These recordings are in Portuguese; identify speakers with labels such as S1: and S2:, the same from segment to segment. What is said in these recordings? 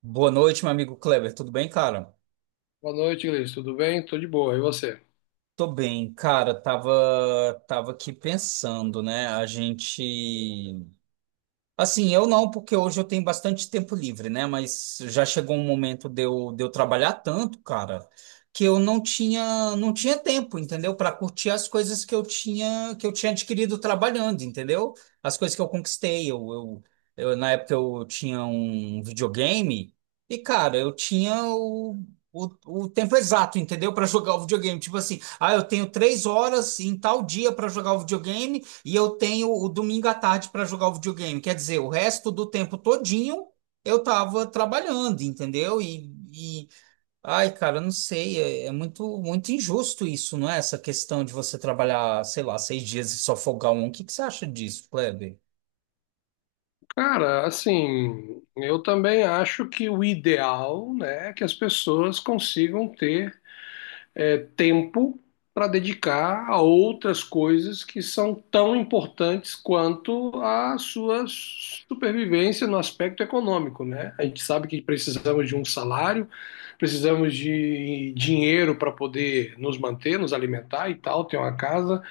S1: Boa noite, meu amigo Kleber. Tudo bem, cara?
S2: Boa noite, Gleice. Tudo bem? Tô de boa. E você?
S1: Tô bem, cara. Tava aqui pensando, né? A gente Assim, eu não, porque hoje eu tenho bastante tempo livre, né? Mas já chegou um momento de eu trabalhar tanto, cara, que eu não tinha tempo, entendeu? Para curtir as coisas que eu tinha adquirido trabalhando, entendeu? As coisas que eu conquistei. Na época eu tinha um videogame cara, eu tinha o tempo exato, entendeu? Para jogar o videogame. Tipo assim, ah, eu tenho 3 horas em tal dia para jogar o videogame. E eu tenho o domingo à tarde para jogar o videogame. Quer dizer, o resto do tempo todinho eu tava trabalhando, entendeu? E ai, cara, eu não sei, é muito, muito injusto isso, não é? Essa questão de você trabalhar, sei lá, 6 dias e só folgar um. O que que você acha disso, Kleber?
S2: Cara, assim, eu também acho que o ideal, né, é que as pessoas consigam ter tempo para dedicar a outras coisas que são tão importantes quanto a sua supervivência no aspecto econômico, né? A gente sabe que precisamos de um salário, precisamos de dinheiro para poder nos manter, nos alimentar e tal, ter uma casa.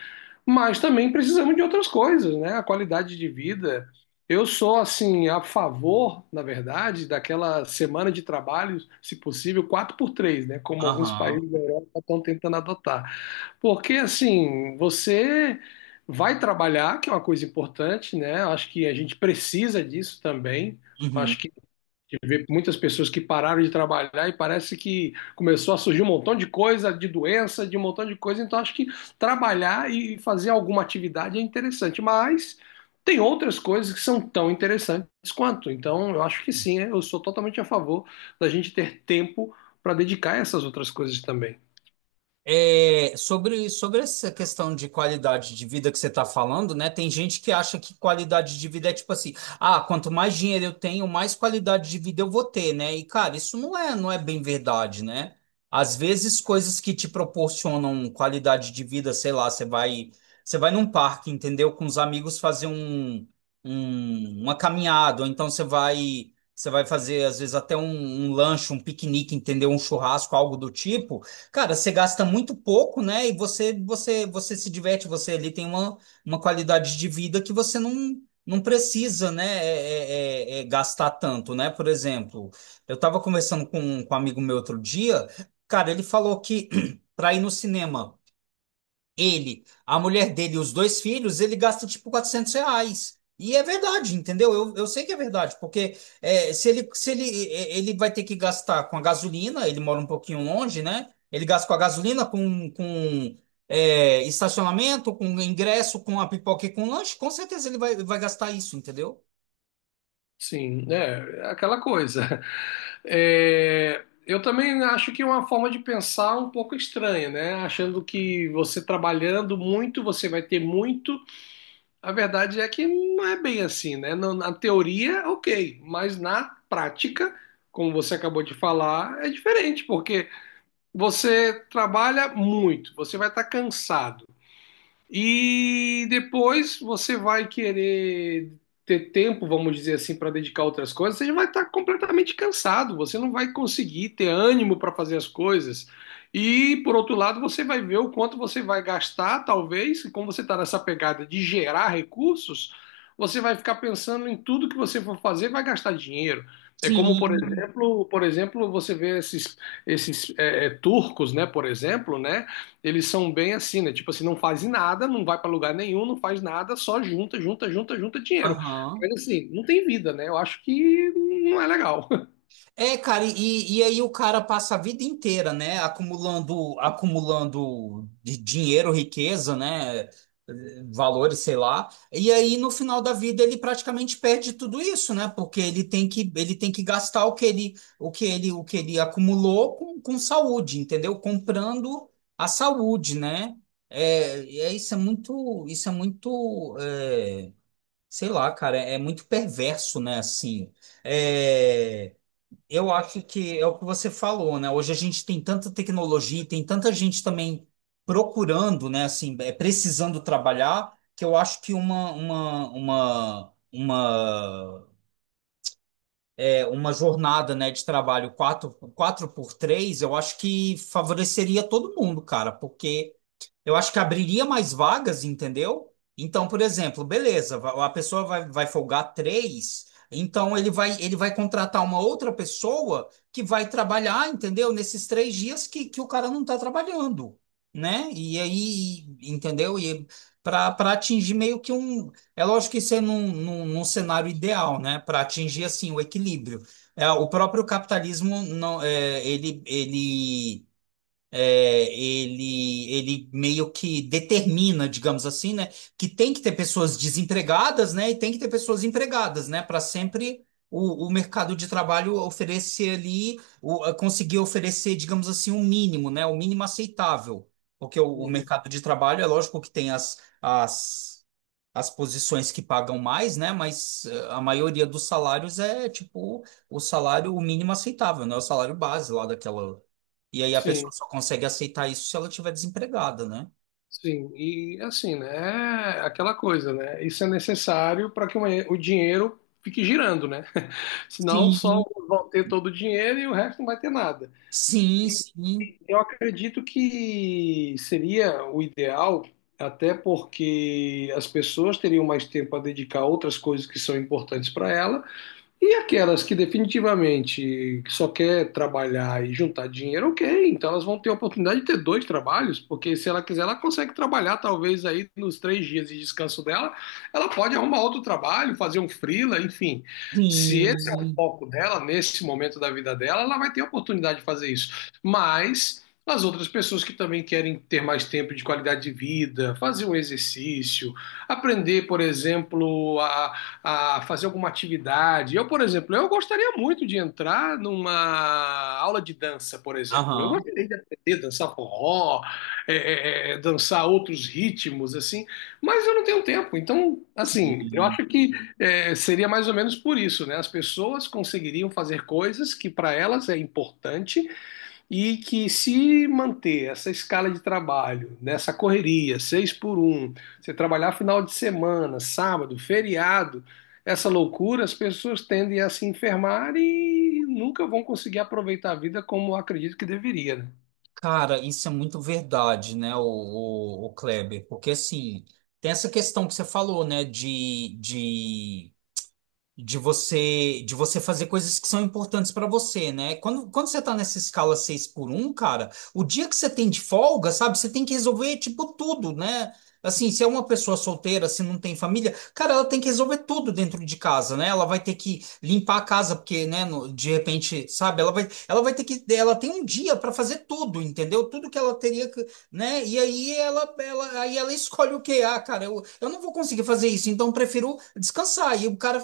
S2: Mas também precisamos de outras coisas, né? A qualidade de vida. Eu sou, assim, a favor, na verdade, daquela semana de trabalho, se possível, 4 por 3, né? Como alguns
S1: Aham.
S2: países da Europa estão tentando adotar. Porque, assim, você vai trabalhar, que é uma coisa importante, né? Acho que a gente precisa disso também.
S1: Uhum.
S2: Acho gente vê muitas pessoas que pararam de trabalhar e parece que começou a surgir um montão de coisa, de doença, de um montão de coisa. Então, acho que trabalhar e fazer alguma atividade é interessante, mas tem outras coisas que são tão interessantes quanto. Então, eu acho que sim, eu sou totalmente a favor da gente ter tempo para dedicar a essas outras coisas também.
S1: É, sobre essa questão de qualidade de vida que você está falando, né? Tem gente que acha que qualidade de vida é tipo assim, ah, quanto mais dinheiro eu tenho, mais qualidade de vida eu vou ter, né? E, cara, isso não é bem verdade, né? Às vezes, coisas que te proporcionam qualidade de vida, sei lá, você vai num parque, entendeu? Com os amigos fazer uma caminhada, ou então você vai fazer, às vezes, até um lanche, um piquenique, entendeu? Um churrasco, algo do tipo. Cara, você gasta muito pouco, né? E você se diverte, você ali tem uma qualidade de vida que você não precisa, né? É gastar tanto, né? Por exemplo, eu estava conversando com um amigo meu outro dia, cara, ele falou que para ir no cinema ele, a mulher dele e os dois filhos, ele gasta tipo R$ 400. E é verdade, entendeu? Eu sei que é verdade, porque é, se ele, se ele, é, ele vai ter que gastar com a gasolina, ele mora um pouquinho longe, né? Ele gasta com a gasolina, estacionamento, com ingresso, com a pipoca e com lanche, com certeza ele vai, vai gastar isso, entendeu?
S2: Sim, é, é aquela coisa. É, eu também acho que é uma forma de pensar um pouco estranha, né? Achando que você trabalhando muito, você vai ter muito. A verdade é que não é bem assim, né? Na teoria, ok, mas na prática, como você acabou de falar, é diferente, porque você trabalha muito, você vai estar cansado. E depois você vai querer ter tempo, vamos dizer assim, para dedicar a outras coisas, você já vai estar completamente cansado, você não vai conseguir ter ânimo para fazer as coisas. E por outro lado, você vai ver o quanto você vai gastar, talvez, e como você está nessa pegada de gerar recursos, você vai ficar pensando em tudo que você for fazer, vai gastar dinheiro. É como,
S1: Sim.
S2: por exemplo, você vê esses turcos, né, por exemplo, né? Eles são bem assim, né? Tipo assim, não faz nada, não vai pra lugar nenhum, não faz nada, só junta, junta, junta, junta dinheiro. Mas
S1: Aham.
S2: assim, não tem vida, né? Eu acho que não é legal.
S1: É, cara, e aí o cara passa a vida inteira, né, acumulando, acumulando de dinheiro, riqueza, né, valores, sei lá. E aí no final da vida ele praticamente perde tudo isso, né, porque ele tem que gastar o que ele, o que ele, o que ele acumulou com saúde, entendeu? Comprando a saúde, né? Isso é muito, é, sei lá, cara, é muito perverso, né, assim. É, eu acho que é o que você falou, né? Hoje a gente tem tanta tecnologia, e tem tanta gente também procurando, né? Assim, é, precisando trabalhar, que eu acho que é, uma jornada, né, de trabalho quatro por três eu acho que favoreceria todo mundo, cara, porque eu acho que abriria mais vagas, entendeu? Então, por exemplo, beleza, a pessoa vai, vai folgar três, então ele vai contratar uma outra pessoa que vai trabalhar, entendeu? Nesses 3 dias que o cara não está trabalhando, né? E aí, entendeu? E para atingir meio que um. É lógico que isso é num cenário ideal, né? Para atingir assim o equilíbrio. É, o próprio capitalismo não, é, ele meio que determina, digamos assim, né, que tem que ter pessoas desempregadas, né, e tem que ter pessoas empregadas, né, para sempre o mercado de trabalho oferecer ali, o, a conseguir oferecer, digamos assim, um mínimo, né, o mínimo aceitável, porque o
S2: Uhum.
S1: mercado de trabalho é lógico que tem as posições que pagam mais, né? Mas eh, a maioria dos salários é tipo o salário mínimo aceitável, né? O salário base lá daquela. E aí a pessoa
S2: Sim,
S1: só consegue aceitar isso se ela estiver desempregada, né?
S2: sim. E assim, né? É aquela coisa, né? Isso é necessário para que uma o dinheiro fique girando, né? Senão só
S1: Sim,
S2: vão ter todo o dinheiro e o resto não vai ter nada.
S1: Sim,
S2: E-
S1: sim,
S2: Eu acredito que seria o ideal, até porque as pessoas teriam mais tempo a dedicar a outras coisas que são importantes para ela. E aquelas que definitivamente só quer trabalhar e juntar dinheiro, ok. Então elas vão ter a oportunidade de ter dois trabalhos, porque se ela quiser, ela consegue trabalhar talvez aí nos 3 dias de descanso dela, ela pode arrumar outro trabalho, fazer um freela, enfim. Se esse é o
S1: sim.
S2: foco dela, nesse momento da vida dela, ela vai ter a oportunidade de fazer isso. Mas as outras pessoas que também querem ter mais tempo de qualidade de vida, fazer um exercício, aprender, por exemplo, a fazer alguma atividade. Eu, por exemplo, eu gostaria muito de entrar numa aula de dança, por exemplo. Eu
S1: Aham.
S2: gostaria de aprender a dançar forró, dançar outros ritmos, assim, mas eu não tenho tempo. Então, assim, eu
S1: Sim.
S2: acho que seria mais ou menos por isso, né? As pessoas conseguiriam fazer coisas que para elas é importante e que se manter essa escala de trabalho, nessa correria, seis por um, você trabalhar final de semana, sábado, feriado, essa loucura, as pessoas tendem a se enfermar e nunca vão conseguir aproveitar a vida como eu acredito que deveria, né?
S1: Cara, isso é muito verdade, né, o Kleber? Porque assim, tem essa questão que você falou, né, de você fazer coisas que são importantes para você, né? Quando você tá nessa escala 6 por um cara, o dia que você tem de folga, sabe, você tem que resolver tipo tudo, né? Assim, se é uma pessoa solteira, se não tem família, cara, ela tem que resolver tudo dentro de casa, né? Ela vai ter que limpar a casa, porque, né, de repente, sabe, ela vai ter que, ela tem um dia para fazer tudo, entendeu? Tudo que ela teria que, né? E aí aí ela escolhe o que, ah, cara, eu não vou conseguir fazer isso, então eu prefiro descansar. E o cara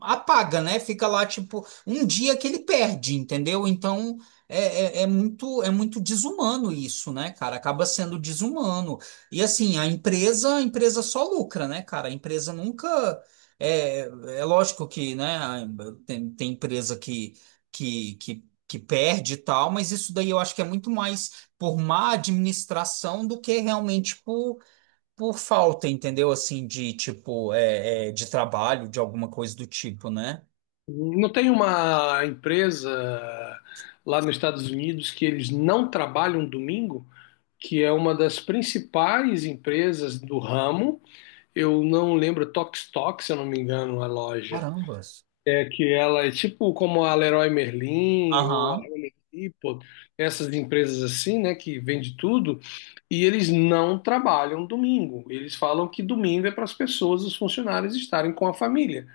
S1: apaga, né? Fica lá, tipo, um dia que ele perde, entendeu? Então é muito desumano isso, né, cara? Acaba sendo desumano. E assim, a empresa só lucra, né, cara? A empresa nunca. É, é lógico que, né, tem empresa que perde e tal, mas isso daí eu acho que é muito mais por má administração do que realmente por falta, entendeu? Assim, de tipo, é, de trabalho, de alguma coisa do tipo, né?
S2: Não tem uma empresa lá nos Estados Unidos que eles não trabalham domingo, que é uma das principais empresas do ramo. Eu não lembro Tox Tox, se eu não me engano, a loja.
S1: Carambas.
S2: É que ela é tipo como a Leroy Merlin ou a
S1: Aham.
S2: Home Depot, essas empresas assim, né, que vende tudo, e eles não trabalham domingo. Eles falam que domingo é para as pessoas, os funcionários estarem com a família.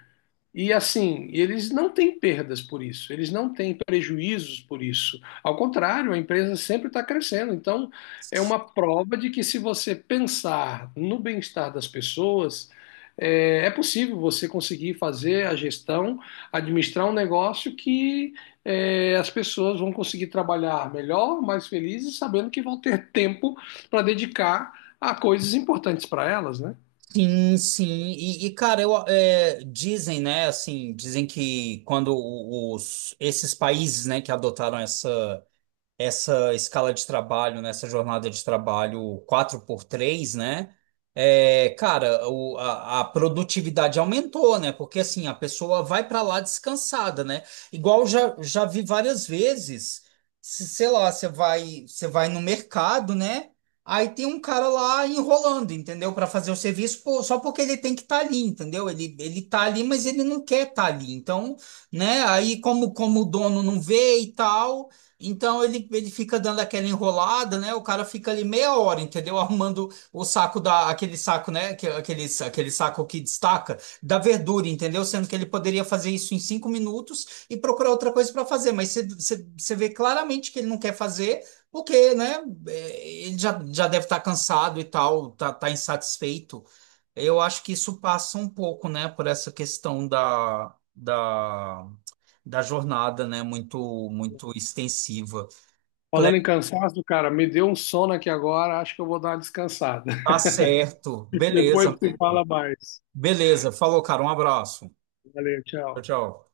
S2: E assim, eles não têm perdas por isso, eles não têm prejuízos por isso. Ao contrário, a empresa sempre está crescendo. Então, é uma prova de que se você pensar no bem-estar das pessoas, é possível você conseguir fazer a gestão, administrar um negócio que as pessoas vão conseguir trabalhar melhor, mais felizes, sabendo que vão ter tempo para dedicar a coisas importantes para elas, né?
S1: Sim, sim. Cara, eu, é, dizem, né, assim, dizem que quando os, esses países, né, que adotaram essa escala de trabalho, nessa jornada de trabalho quatro por três, né? É, cara, a produtividade aumentou, né? Porque assim, a pessoa vai para lá descansada, né? Igual já vi várias vezes, sei lá, você vai no mercado, né? Aí tem um cara lá enrolando, entendeu? Para fazer o serviço, pô, só porque ele tem que estar ali, entendeu? Ele tá ali, mas ele não quer estar ali. Então, né? Aí como o dono não vê e tal, então ele fica dando aquela enrolada, né? O cara fica ali meia hora, entendeu? Arrumando o saco da aquele saco, né? Aquele saco que destaca da verdura, entendeu? Sendo que ele poderia fazer isso em 5 minutos e procurar outra coisa para fazer. Mas você vê claramente que ele não quer fazer, porque, né? Ele já deve estar cansado e tal, tá insatisfeito. Eu acho que isso passa um pouco, né? Por essa questão da jornada, né? Muito, muito extensiva.
S2: Falando em
S1: Cleber,
S2: cansaço, cara, me deu um sono aqui agora, acho que eu vou dar uma descansada.
S1: tá certo. Beleza,
S2: Depois se
S1: amigo.
S2: fala mais.
S1: Beleza. Falou, cara. Um abraço.
S2: Valeu,
S1: Tchau,
S2: tchau.
S1: tchau.